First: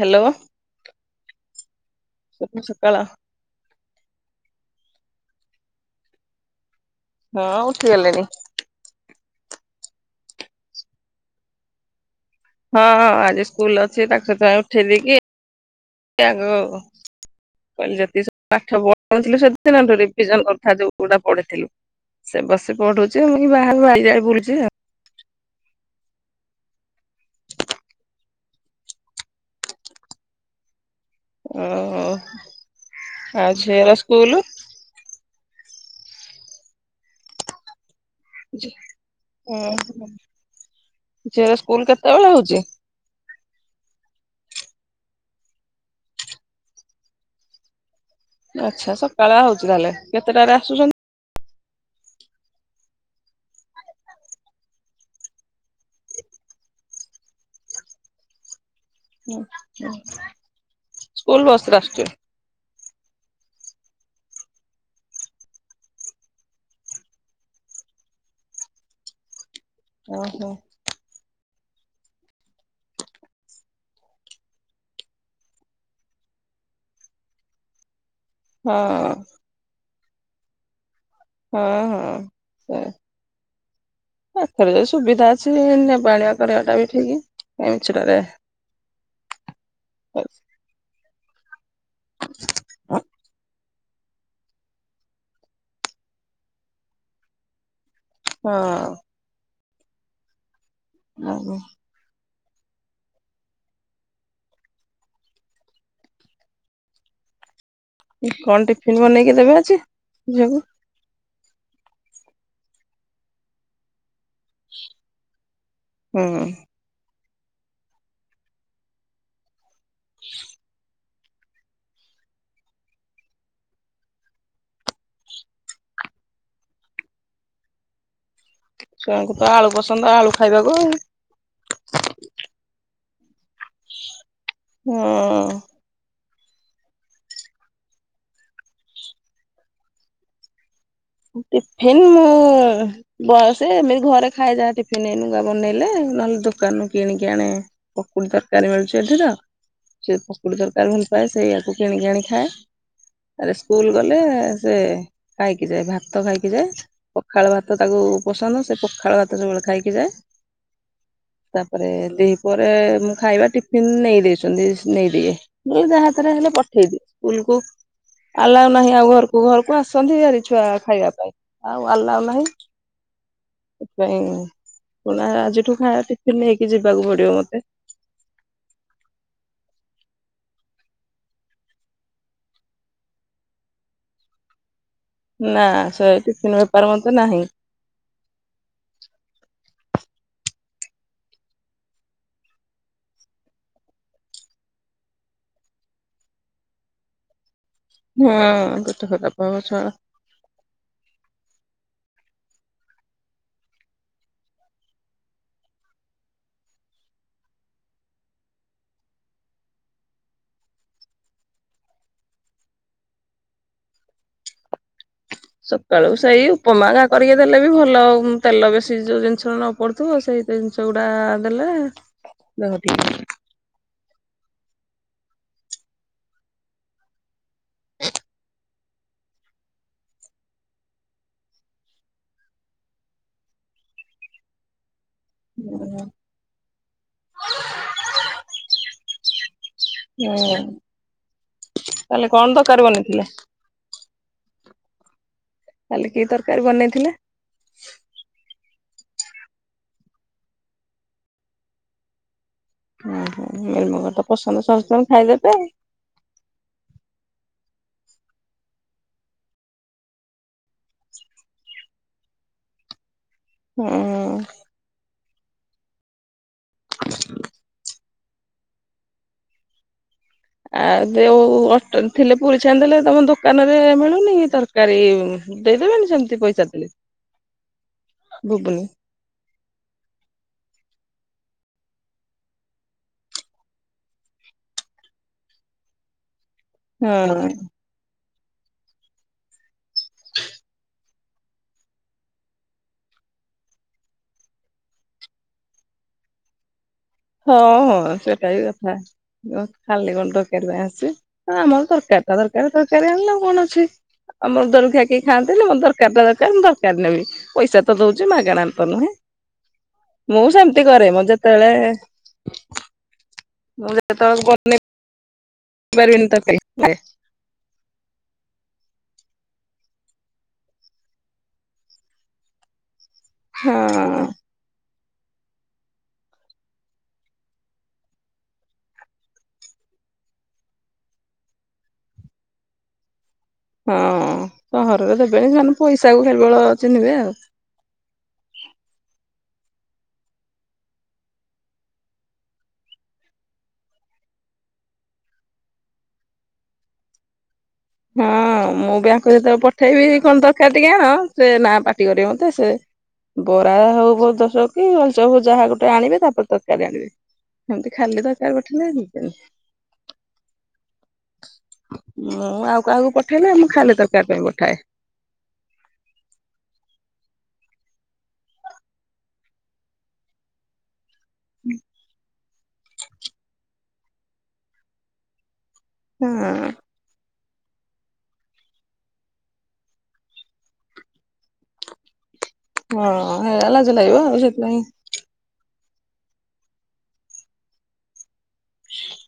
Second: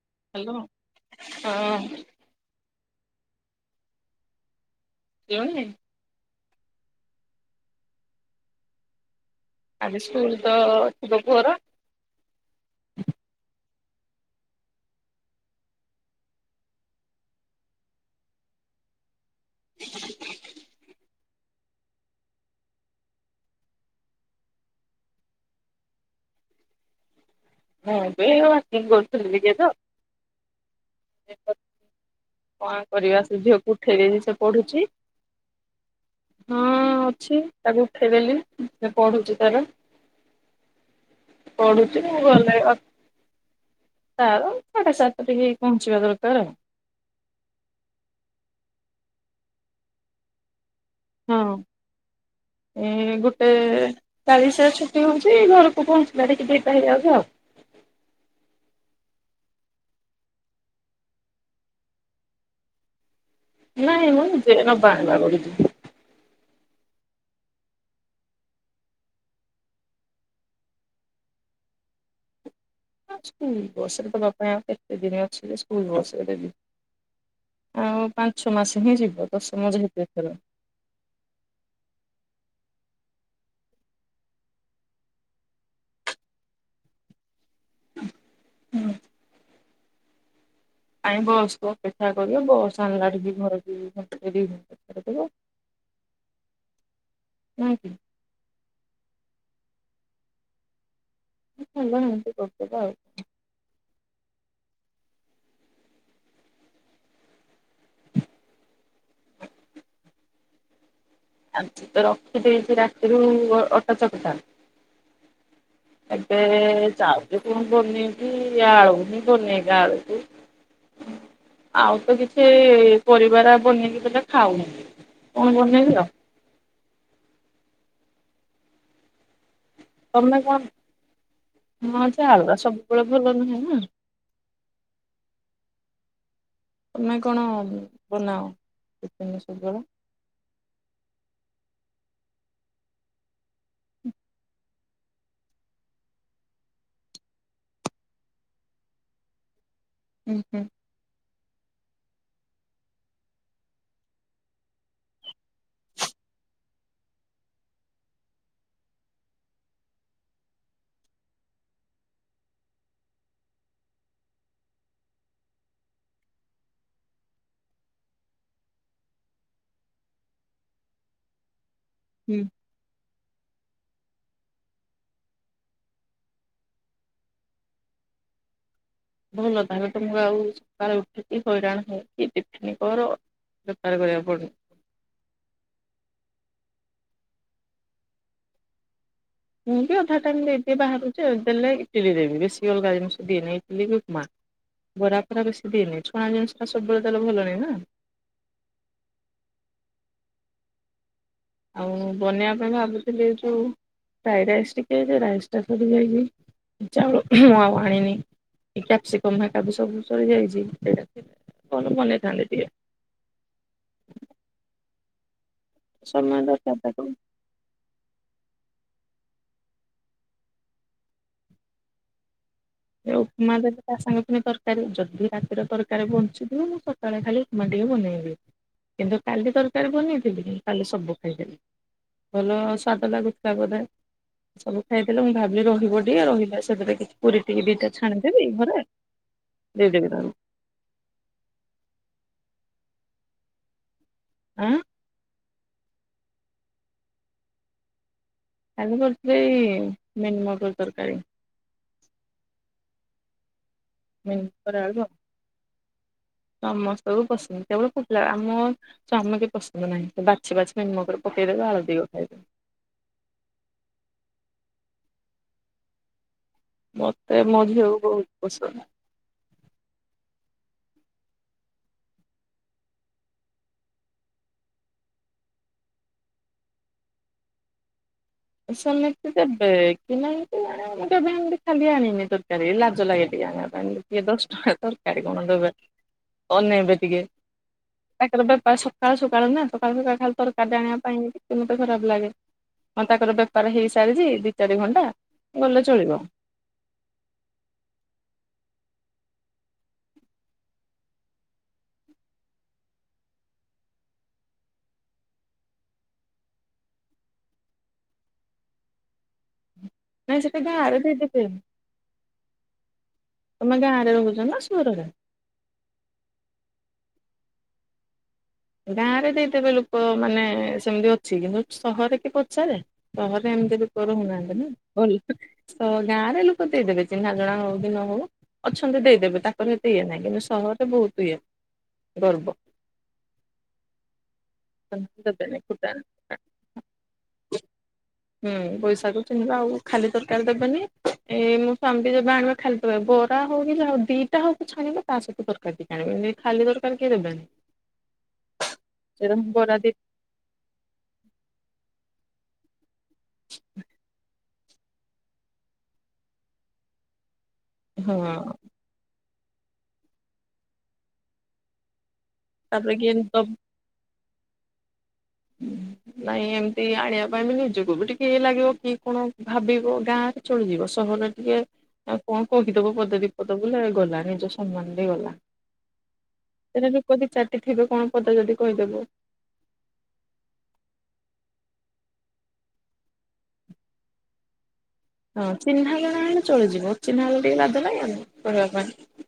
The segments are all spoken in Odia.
ହ୍ୟାଲୋ ହାଲୋ ହଁ। ସକାଳ। ଠିଲୁଣି ହଁ ଉଠିଗଲିଣି। ଆଜି ସ୍କୁଲ ତ ତୋ ପୁଅର? ହଁ ହଁ ଆଜି ସ୍କୁଲ ଅଛି ତାକୁ ସକାଳୁ ଉଠେଇ ଦେଇକି ଏ ଆଗ କହିଲି ଯେତିକି ସବୁ ପାଠ ପଢିଥିଲୁ ସେଦିନ, ରିଭିଜନ କରୁଥା ଯୋଉ ଯୋଉଟା ପଢ଼ିଥିଲୁ। ସେ ବସି ପଢ଼ୁଚି ମୁଁ ଇ ବାହାରୁ ଆଇଯାକେ ବୁଲୁଚି ଆଉ। ମୁଁ ଏବେ ୱର୍କିଙ୍ଗ କରୁଥିଲି ଟିକେ ତ। ଓହୋ କଣ କରିବା, ସେ ଆଉ ଝିଅକୁ ଝିଅର ଉଠେଇଦେଲି ସ୍କୁଲ ସେ ପଢ଼ୁଚି। ହଁ ଅଛି ତାକୁ ଉଠେଇଦେଲି। ସେ ପଢୁଛି ତାର ଓହୋ ଝିଅର ସ୍କୁଲ ପଢୁଛି ମୁଁ କେତେବେଳେ ଗଲେ ହଉଚି? ତାର ସାଢ଼େ ସାତେରେ ହେଇ ପହଞ୍ଚିବା ଦରକାର। ଆଚ୍ଛା ସକାଳା ହଉଚି ତାହେଲେ କେତେଟାରେ ଆସୁଚନ୍ତି? ହଁ ଏ ଗୁଟେ। ଚାଳିଶିରେ ଛୁଟି ହୋଉଚି ଘରକୁ ପହଞ୍ଚିଲା ଟିକି ଦିଟା ହେଇଯାଉଚି ଆଉ। ସ୍କୁଲ ବସରେ ଆସୁଚି? ନାଇଁ ମୁଁ ନିଜେ ନବା ଆଣିବା କରୁଚି। ଓହୋ। ଅ ସ୍କୁଲ ବସରେ ତ ବାବା ଆଉ କେତେ ଦିନ ଅଛି ଯେ ସ୍କୁଲ ବସରେ ଦେବି। ଆଉ ପାଞ୍ଚ ଛଅ ହଁ ମାସେ ହିଁ ଯିବ ଦଶମ ଯେହେତୁ ଏଥର। ହଁ ହଁ ସେ ପାଖରେ ଯଦି ସୁବିଧା ଅଛି, ନେବା ଆଣିବା କରିବାଟା ବି ଠିକି କାଇଁ ମିଛୁଟାରେ କାଇଁ ବସ୍ କୁ ଅପେକ୍ଷା କରିବୁ ବସ୍ ଆଣିଲା କି ଘରକୁ। [unintelligible] ନାହିଁକି? ହଁ। ହେଲା ଏମିତି କରିଦବା ଆଉ କଣ ଟିଫିନ୍ ବନେଇକି ଦେବେ ଆଜି ଝିଅକୁ? ଆଜି ତ ରଖିଦେଇଚି ରାତିରୁ ଅଟାଚକଟା। [inaudible] ଏବେ ଚାଉରେ କଣ ବନେଇବି ଆଳୁହିଁ ବନେଇବି ଆଳୁକୁ ଆଉ ତ କିଛି ପରିବାରେ ବନେଇକି ଦେଲେ ଖାଉନି। କଣ ବନେଇଥିଲ? ଛୁଆଙ୍କୁ ତ ଆଳୁ ପସନ୍ଦ ଆଳୁ ତମେ କଣ ଖାଇବାକୁ। ହଁ ଯେ ଆଳୁଗୁରା ସବୁବେଳେ ଭଲ ନୁହେଁ ନା। ହୁଁ। ତମେ କଣ ବନାଅ ଟିଫିନ୍ ସବୁବେଳେ? ଟିଫିନ୍ ମୁଁ ଭଲସେ ଏମିତି ଘରେ ଖାଇଦବା ଟିଫିନ ବନେଇଲେ ନହେଲେ ଦୁକାନରୁୁ କିଣିକି ଆଣେ। ପକୁଡି ତରକାରୀ ମିଳୁଛି ଏଠି ତ ସେ ହୁଁ ପକୁଡି ହୁଁ ତରକାରୀ ମୁଁ ପ୍ରାୟ ସେଇଆକୁ କିଣିକି ଆକିିଣି ଖାଏ ନହେଲେ ସ୍କୁଲ ଗଲେ ସେ ପାଇକି ଯାଏ ଭାତ। ତ ଖାଇକି ଯାଏ ପଖାଳ ଭାତ ତାକୁ ପସନ୍ଦ ସେ ପଖାଳ ଭାତ ସବୁବେଳେ ଖାଇକି ଯାଏ। ତାପରେ ଦିପହରେ ମୁଁ ଖାଇବା ଟିଫିନ ନେଇଦଇଚନ୍ତି ନେଇଦିଏ। ମୁଁ ଯାହା ହାତରେ ହେଲେ ପଠେଇଦିଏ ସ୍କୁଲକୁୁ। ଆଲାଉ ନାହିଁ ଆଉ ଘରକୁ ଘରକୁ ଆସନ୍ତି ଭାରି ଛୁଆ ଖାଇବା ପାଇଁ ଆଉ ଆଲାଉ ହୁଁ। ନାହିଁ। ସେଥିପାଇଁ ନା ଆଜିଠୁ ଖାଇବା ଟିଫିନ୍ ନେଇକି ଯିବାକୁ ପଡିବ ମତେ। ଭଲ ତାହାଲେ ତ ତମକୁ ଆଉ ସକାଳେ ଉଠିକି ହଇରାଣ ହେଇକି ଟିଫିନ୍ କର [unintelligible] କରିବା ପଡ଼ୁ। ନା ସେ ଟିଫନ୍ ବେପାର ମତେ ନାହିଁ। ମୁଁ ବି ଅଧା ଟାଇମ ଟି ବାହାରୁଛି ଦେଲେ ଇଟିଲି ଦେବି ବେଶୀ ଅଲଗା ଜିନିଷ ଦିଏନି ଇଟିଲି କି ଉପମା। ବରା ଫରା ବେଶୀ ଦେଇନି ଛଣା ଜିନିଷା ସବୁବେଳେ ତାହେଲେ ଭଲ ନାହିଁ ନା। ହଁ ଗୋଟେ [unintelligible] ଆଉ ବନେଇବା ପାଇଁ ଭାବୁଥିଲି ଏ ଯେଉଁ ଫ୍ରାଇ ରାଇସ୍ ଟିକେ ଯେ ରାଇସ୍ ଟା ସରିଯାଇଛି। ଚାଉଳ ମୁଁ ଆଉ ଆଣିନି କ୍ୟାପସିକମ ହେରୀକା ବି ସବୁ ସରିଯାଇଛି ସେଇଟା କଣଟେ ବନେଇଥାନ୍ତେ ଟିକେ। ସକାଳୁ ସମୟ ସେଇ ଦରକାର ଉପମା ହେକା ତାକୁ। କରିକି ଦେଲେ ବି ଭଲ ତେଲ ବେଶୀ ଯୋଉ ଜିନିଷ ନ ପଡୁଥିବ ସେଇ ଜିନିଷ ଗୁଡା ଦେଲେ [unintelligible] ଏ ଉପମା ଦେବ ତା ସାଙ୍ଗ ପାଇଁ ତରକାରୀ ଯଦି ରାତିର ତରକାରୀ ବଞ୍ଚିଥିବ ମୁଁ ତଳେ ଖାଲି ଉପମା ଟିକେ ବନେଇବି କିନ୍ତୁ କାଲି ତରକାରୀ ବନେଇଥିଲି କାଲି ସବୁ ଖାଇଦେଲି। ଭଲ [unintelligible] ବୋଧେ ସବୁ। ଖାଇଦେଲେ ମୁଁ ଭାବିଲି ରହିବ ଟିକେ ରହିଲେ ସେଥି କିଛି ପୁରୀ ଦି ଦି ଟା ଛାଣିଦେବି ଘରେ ଦେଇଦେବି ତାକୁ। ତାହଲେ କଣ ଦରକାର ବନେଇଥିଲେ। ଆଁ କାଲି କି ତରକାରୀ ବନେଇଥିଲେ? ଆମ କରିିଥିଲି ମିନ ମକର ତରକାରୀ। ଓହୋ ମିଲମିଗର ତ ମିଲ୍ ପସନ୍ଦ ସମସ୍ତେଙ୍କୁ ଖାଇଦେବେ ଆଉ। ସମସ୍ତଙ୍କୁୁ ପସନ୍ଦ କେବଳ ପିଲା ଆମ ତ ଆମେ କେଁ ପସନ୍ଦ ନାହିଁ ବାଛି ବାଛି ମୋ କରକୁ ପକେଇଦେବେ ଆଳୁ ତିକ ଖାଇବେ ହୁଁ। ମୋତେ ମୋ ଝିଅକୁ ବହୁତ ପସନ୍ଦ। ଆଉ ଯୋଉ ଅଟା ଥିଲେ ପୁରୀ ଛାଣି ଦେଲେ ତମ ଦୋକାନ ରେ ମିଳୁନି ତରକାରୀ ଦେଇଦେବେନି ସେମିତି ପଇସା ଦେଲି ସମୟ ସେ ଦେବ କି ନାହିବେ ନାହି କେଇଜାଣି ଦେବେ ନି ବୋଲି ଖାଲି ଆଣିନି ତରକାରୀ ଲାଜ ଲାଗେ ଟିକେ ଆଣି ବା ପାଇଁ ଇଏ ଦଶ ଟଙ୍କା ରେ ତରକାରୀ କଣ ଦେବେ ଅନେଇବେ ହଁ ଟିକେ ତାଙ୍କର ବେପାର ସକାଳୁ ସକାଳୁ ନା ସକାଳୁରୁ ସକାଳୁ ଖାଲି ତରକାରୀ ଆଣିବା ପାଇଁ ମୋତେ ଖରାପ ଲାଗେ। ହଁ ତାଙ୍କର ବେପାର ହେଇସାରିଛି ଦୁଇ ଚାରି ଘଣ୍ଟା ଗଲେ ଚଳିବ ହଁ ହଁ ସେଟା ବି କଥା। ହଁ ଖାଲି କଣ ତରକାରୀ ପାଇଁ ଆସିଚି ହଁ ଆମର ତରକାରୀ ଟା ଦରକାର ତରକାରୀ ଆଣିଲେ ଆଉ କଣ ଅଛି। ଆମର ଦର୍ଘା କେ ଖାଆନ୍ତି ମୋର ଦରକାର ତରକାରୀ ଟା ମୁଁ ତରକାରୀ ନେବି ପଇସା ତ ଦଉଛି ମାଗଣା ତ ନୁହେଁ ନାଇଁ ମୁଁ ସେଟା ସେମିତି ଗାଁରେ କରେ ମୁଁ ଦେଇଦେବେ ଯେତେବେଳେ। ତମେ ଗାଁରେ ରହୁଛ ନା ସହରରେ କରିପାରିବନି ତରକାରୀ ଏତେ ଗାଁ ରେ ଦେଇଥବେ ଲୋକ ମାନେ ସେମିତି ଅଛି କିନ୍ତୁ ସହରରେ କିଏ ପଚାରେ ସହରେ ଏମିତି ଲୋକ ହଁ ରହୁଉନାହାନ୍ତି ନା ଭଲ ତ ଗାଁରେ ଲୋକ ଦେଇଦେବେ ଚିହ୍ନା ଜଣା ହଉ କି ନ ହଉ ଅଛନ୍ତି ଦେଇଦେବେ ତାଙ୍କର ଏତେ ଇଏ ନାହିଁ କିନ୍ତୁ ସହରରେ ବହୁତ ଇଏ ଗର୍ବ ହଁ ସହରରେ ସେମାନେ ଦେବେନି ସେମାନେ ଫୁଟା ପଇସା କ କେବଳ ଚିହ୍ନିବେ ଆଉ। ହୁଁ ପଇସା କୁ ଚିହ୍ନିବା ଆଉ ଖାଲି ତରକାରୀ ଦେବନି ଏଇ ମୋ ସ୍ୱମୀ ବି ଯେବେ ଆଣିବେ। ଖାଲି ତରକାରୀ ବରା ହଉ କି ଯା ହଉ ଦିଟା ହଉ ପଛେ ଆଣିବ ତା ସହିତ ତରକାରୀ ଟିକେ ଆଣିବ ଏମିତି ଖାଲି ତରକାରୀ କିଏ ଦେବେନି। ହଁ ମୁଁ ବି ଆଙ୍କୁ ସେରା ଯେତେବେଳେ ବରା ଦି ପଠେଇବି କଣ ତରକାରୀ ଟିକେ ଆଣେ ସେ ନା ପାଟି କରିବ ମତେ ସେ ବରା ହଉ ବ ପଚାଶ ଟଙ୍କା ରେ କିଉ ଆଳିଚପ ଯାହା ଗୋଟେ ଆଣିବେ ତାପ ରେ ତରକାରୀ ଆଣିବେ ଏମିତି ହଁ ଖାଲି ତରକାରୀ ରେ ଖାଲି ଏଇ ଭିତରେ ମୁଁ ଆଉ ତାପରେ କାହାକୁ କିଏ ଦବ ପଠେଇଲେ ମୁ ଖାଲି ତରକାରୀ ପାଇଁ ପଠାଏ। ହୁଁ ନାଇଁ ଏମିତି ଆଣିବା ପାଇଁ ବି ନିଜକୁ ବି ଟିକେଇ ଲାଗିବ କି କଣ ଭାବିବ ଗାଁ ରେ ଚଳିଯିବ ସହରରେ ଟିକେ କଣ କହିଦବ ପଦେଦୀପଦ ବୋଲେ ଗଲା ନିଜ ସ୍ନମାନ ଟି ଗଲା। ହଁ। ସେଠି ଲୋକ ଦୁଇ ଚାରଟିଥିବେ କଣ ପଦ ଯଦି କହିଦେବ। ହଁ ହେରା ଲାଜ ଲାଗିବ ଆଉ ସେଥିପାଇଁ ହଁ ଚିହ୍ନା ଜଣା ହେଲେ ଚଳିଯିବ ଅଚିହ୍ନା ହେଲେ ଟିକେ ଲାଜ ଲାଗିବ ନି କହିବା ପାଇଁ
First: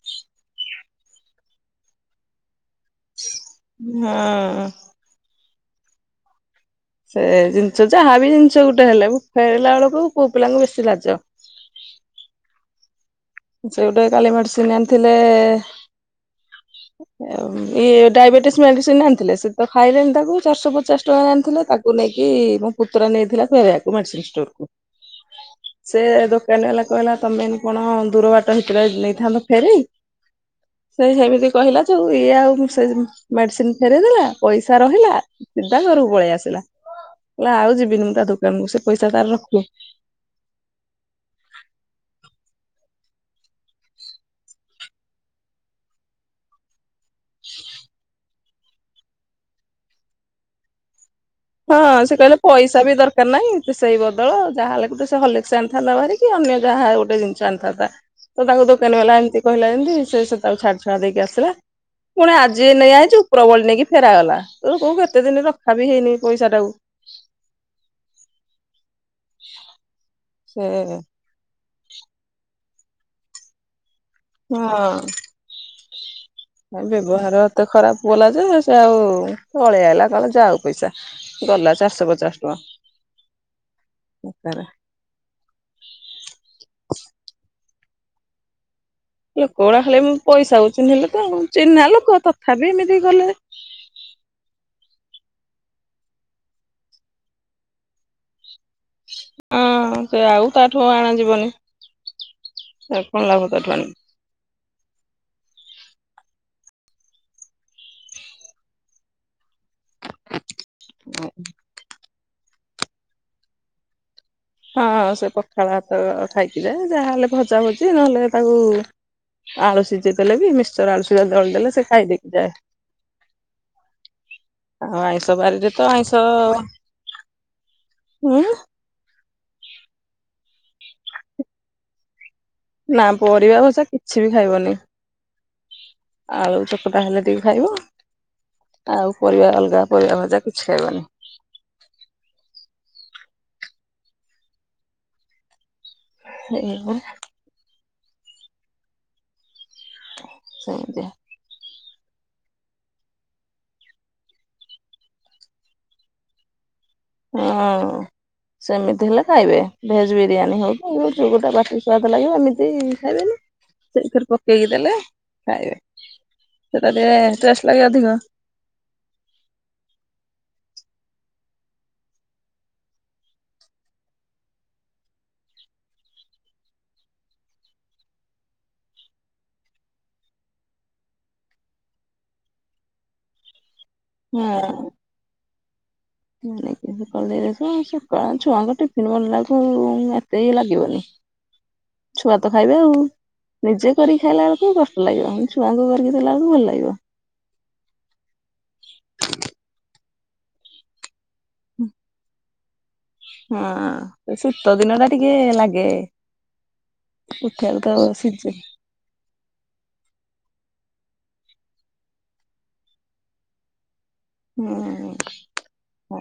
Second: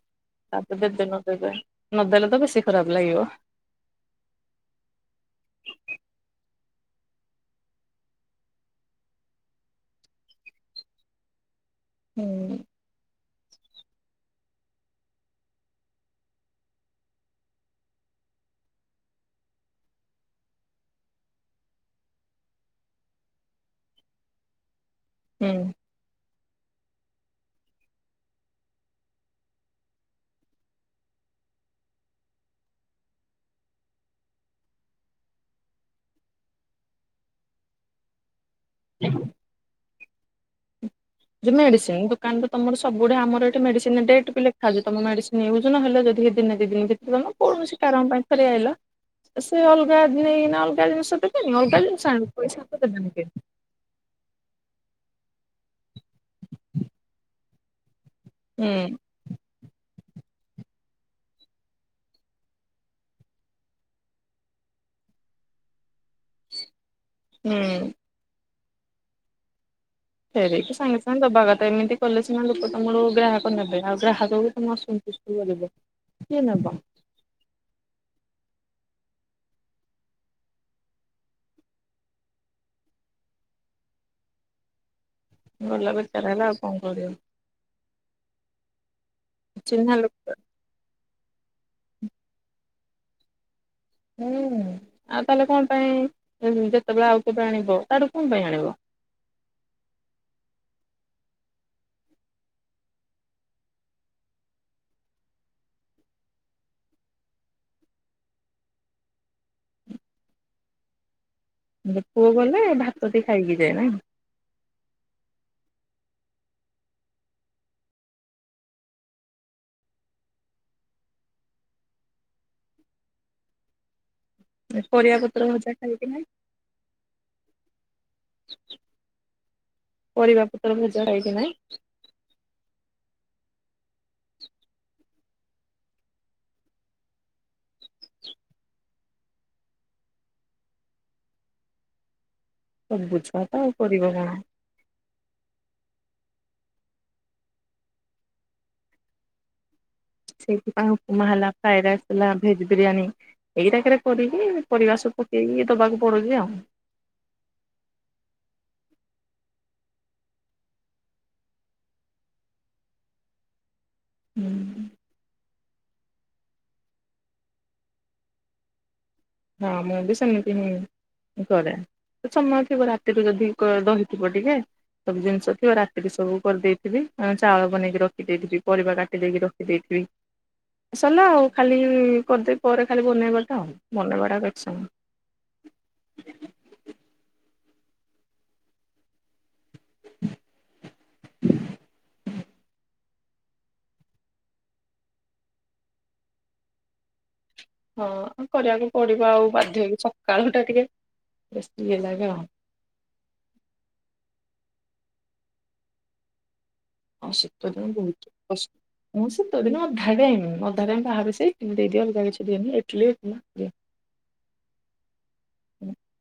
ଦେବେ ନ ଦେବେ ନ ଦେଲେ ତ ବେଶୀ ଖରାପ ଲାଗିବ। ହୁଁ ହଁ। ସେ ଭଳିଆ ଜିନିଷ ଯାହା ବିି ଜିନିଷ ଗୋଟେ ହେଲେ ଫେରିଲା ବେଳକୁ ପୁଅ ପିଲାଙ୍କୁ ବେଶୀ ଲାଜ। ହୁଁ। ଯେଉଁ ଟା କାଲି ମେଡିସିନ ଆଣିଥିଲେ ଏମିତି ଇଏ ଡାଇବେଟିସ୍ ମେଡିସିନ ଆଣିଥିଲେ ସେ ତ ଖାଇଲେନି ତାକୁ ଚାରିଶହ ପଚାଶ ଟଙ୍କା ଆଣିଥିଲେ ତାକୁ ନେଇକି ମୋ ପୁତୁରା ନେଇଥିଲା ଫେରେଇବାକୁ ମେଡିସିନ ଷ୍ଟୋର କୁ ହୁଁ। ସେ ଦୋକାନ ବାଲା କହିଲା ତମେ କଣ ଦୂର ବାଟ ହେଇଥିଲେ ନେଇଥାନ୍ତ ଫେରେଇ। ସେଇ ସେମିତି କହିଲା ଯୋଉ ଇଏ ଆଉ ସେ ମେଡିସିନ ଫେରଇଦେଲା ପଇସା ରହିଲା। ସିଧା ଘରୁକୁ ପଳେଇ ଆସିଲା କହିଲା ଆଉ ଯିବିନି ମୁଁ ତା ଦୋକାନକୁ ସେ ପଇସା ତାର ରଖୁ। ଯେ ମେଡିସିନ ଦୁକାନ ତ ତମର ସବୁଠେ ଆମର ଏଠି ମେଡିସିନ ଡେଟ ବି ଲେଖାହଉଚି ତମ ମେଡିସିନ ୟୁଜ୍ ନହେଲେ ଯଦି ଦିନେ ଦି ଦିନି ବିକୁଥିବ ନା ତମ କୌଣସି କାରଣ ପାଇଁ ଫେରେଇ ଆଇଲ ସେ ଅଲଗା ନେଇନା ଅଲଗା ଜିନିଷ ତ। ନାଇଁ ଅଲଗା ଜିନିଷ ଆଣିବୁ ପଇସା ତ ଦେବେନି କେହି। ତୁ ସେଇ ବଦଳ ଯାହା ହେଲେ ଗୋଟେ ସେ ହଲିକ୍ସ ଆଣିଥାନ୍ତା ଭାରି କି ଅନ୍ୟ ଯାହା ଗୋଟେ ଜିନିଷ ଆଣିଥାନ୍ତା। ତ ତାକୁ ଦୋକାନୀ ବାଲା ଏମତି କହିଲା ଯେମତି ସେ ସେତକ ଛାଡି ଛାଡ ଦେଇକି ଆସିଲା। ପୁଣି ଆଜି ନେଇଆଇଚୁ ଉପରବଳି ନେଇକି ଫେରାଗଲା ତୋର କୋଉ କେତେ ଦିନି ରଖା ବି ହେଇନି ପଇସାଟାକୁ। ହୁଁ। [unintelligible] ସେ ଫେରେଇକି ସାଙ୍ଗେ ସାଙ୍ଗେ ଦବା କଥା ଏମିତି କଲେ ସେମାନେ ଲୋକ ତମଠୁ ଗ୍ରାହକ ନେବେ ଆଉ ଗ୍ରାହକକୁ ତମେ ଅସନ୍ତୁଷ୍ଟ। ପ୍ରିୟ ଦେବେ। ତାର ବ୍ୟବହାର ଏତେ ଖରାପ କଲା ଯେ ସେ ଆଉ ପଳେଇଆଇଲା କହିଲା ଯାଉ ପଇସା। ଗଲା ଚାରିଶହ ପଚାଶ ଟଙ୍କା ବେକାରା। ଗଲା ବେକାର ହେଲା ଆଉ କଣ କରିବ। ଲୋକଗୁଡା ଚିହ୍ନା ଖାଲି ଉମ୍ ଲୋକ ପଇସା କୁ ଚିହ୍ନିଲେ ତ ଆଉ ଚିହ୍ନା ଲୋକ ତଥାବି ଏମିତି କଲେ। ହୁଁ ଆଉ ତାହାଲେ କଣପାଇଁ ଯେତେବେଳେ ଆଉ କେବେ ଆଣିବ ତାଠୁ କଣ ପାଇଁ ଆଣିବ। ଆଁ ସେ ଆଉ ତାଠୁ ଆଣା ଯିବନି ଆଉ କଣ ଲାଭ ତାଠୁ ଆଣିବୁ। [inaudible] [unintelligible] ଯେ ପୁଅ ଗଲେ ଭାତଟି ଖାଇକି ଯାଏ ନା କି? ହଁ ସେ ପଖାଳ ଭାତ ଖାଇକି ଯାଏ ଯାହାହେଲେ ଭଜା ଭଜି ନହଲେ ତାକୁ। ଆଳୁ ସିଜେଇ ଦେଲେ ବି ମିକ୍ସଚର ଆଳୁ ସିଜା ଦଳିଦେଲେ ସେ ଖାଇଦେଇକି ଯାଏ। ଏ ଆଉ ଆଇଁଷ ପରିବାପତ୍ର ବାରିରେ ଭଜା ତ ଖାଏ ଆଇଁଷ କି ନାଇଁ? ଉଁ ପରିବା ପତ୍ର ଭଜା ଖାଏ କି ନାଇଁ? ନାଁ ପରିବା ଭଜା କିଛି ବି ଖାଇବନି। ଆଳୁ ଚକଟା ହେଲେ ଟିକେ ଖାଇବ। ଆଉ ପରିବା ଅଲଗା ପରିବା ଭଜା କିଛି ଖାଇବନି। ସବୁ ଛୁଆ ତ ଆଉ କରିବ କଣ। [unintelligible] ହୋ। ସେଇଥିପାଇଁ ସେମିତିଆ ଉପମା ହେଲା ଫ୍ରାଏରାଇସ୍ ହେଲା ଭେଜ୍ ବିରିୟାନୀ। ଏଇରାକେରେ କରିକି ପରିବା ସବୁ ପକେଇକି ଦବାକୁ ପଡୁଚି ଆଉ। ହଁ। ସେମିତି ହେଲେ ଖାଇବେ ଭେଜ୍ ବିରିୟାନୀ ହଉ କି ଯୋଉ ଗୋଟା ପାଟିକି ସୁଆଦ ଲାଗିବ ଏମିତି ଖାଇବେନା। ସେଇଥିରୁ ପକେଇକି ଦେଲେ ଖାଇବେ ସେଟା ଟିକେ ଟେଷ୍ଟ ଲାଗେ ଅଧିକ। ହଁ ମୁଁ ବି ସେମିତି ହୁଁ। କରେ ସମୟ ଥିବ ରାତିରୁୁ ଯଦି ଦହିଥିବ ଟିକେ। ସବୁ ଜିନିଷ ଥିବ ରାତିକୁ ସବୁ କରିଦେଇଥିବି ଆଁ ଚାଉଳ ବନେଇକି ରଖିଦେଇଥିବି ପରିବା କାଟିଦେଇକି ର ଖିଦେଇଥିବି ସଲା ଆଉ ଖାଲି କରିଦେବି ପରେ ଖାଲି ବନେଇବାଟା ଆଉ। ବନେଇବାଟା କେତେ ସମ। [unintelligible] ସକାଳେ ଛୁଆଙ୍କ ଟି ଦିନମାନ ଯାଉଥିବ କିନ୍ତୁ ଏତେ ଇଏ ଲାଗିବନି ଛୁଆ ତ ଖାଇବେ ଆଉ। ନିଜେ କରିକି ଖାଇଲା ବେଳୁକୁ କଷ୍ଟ ଲାଗିବ ଛୁଆଙ୍କୁ କରିକି ଦେଲାବଳୁକୁ ଭଲ ଲାଗିବ। ହଁ ଆଉ କରିବାକୁ ପଡିବ ଆଉ ବାଧ୍ୟ ହେଇକି ସକାଳଟା ଟିକେ ବେଶୀ ଇଏ ଲାଗେ ଆଉ। ହଁ ଏଇ ଶୀତ ଦିନିଆ ଟା ଟିକେ ଲାଗେ। ଶୀତ ଦିନ ଉଠିବାକୁ ତ ବହୁତ ସିଜେ। କଷ୍ଟ। ମୁଁ ଶିତ ଦିନ ଅଧା ଟାଇମ୍ ଅଧା ଟାଇମ୍ ବାହାରେ ସେମତି ଦେଇଦିଅ ଅଲଗା କିଛି ଦିଅନ୍ତି, ଇଟ୍ ଲି ହୁଁ- ଉଁ- ଉଁ- ଉ-ଉ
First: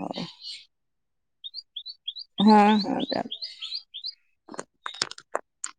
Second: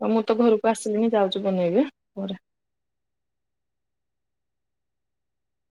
ଆଉ ମୁଁ ତ ଘରକୁ ଆସିଲି ଯାଉଛି ବନେଇବି ପରେ ହଁ- ହଁ ଯାଉଛି।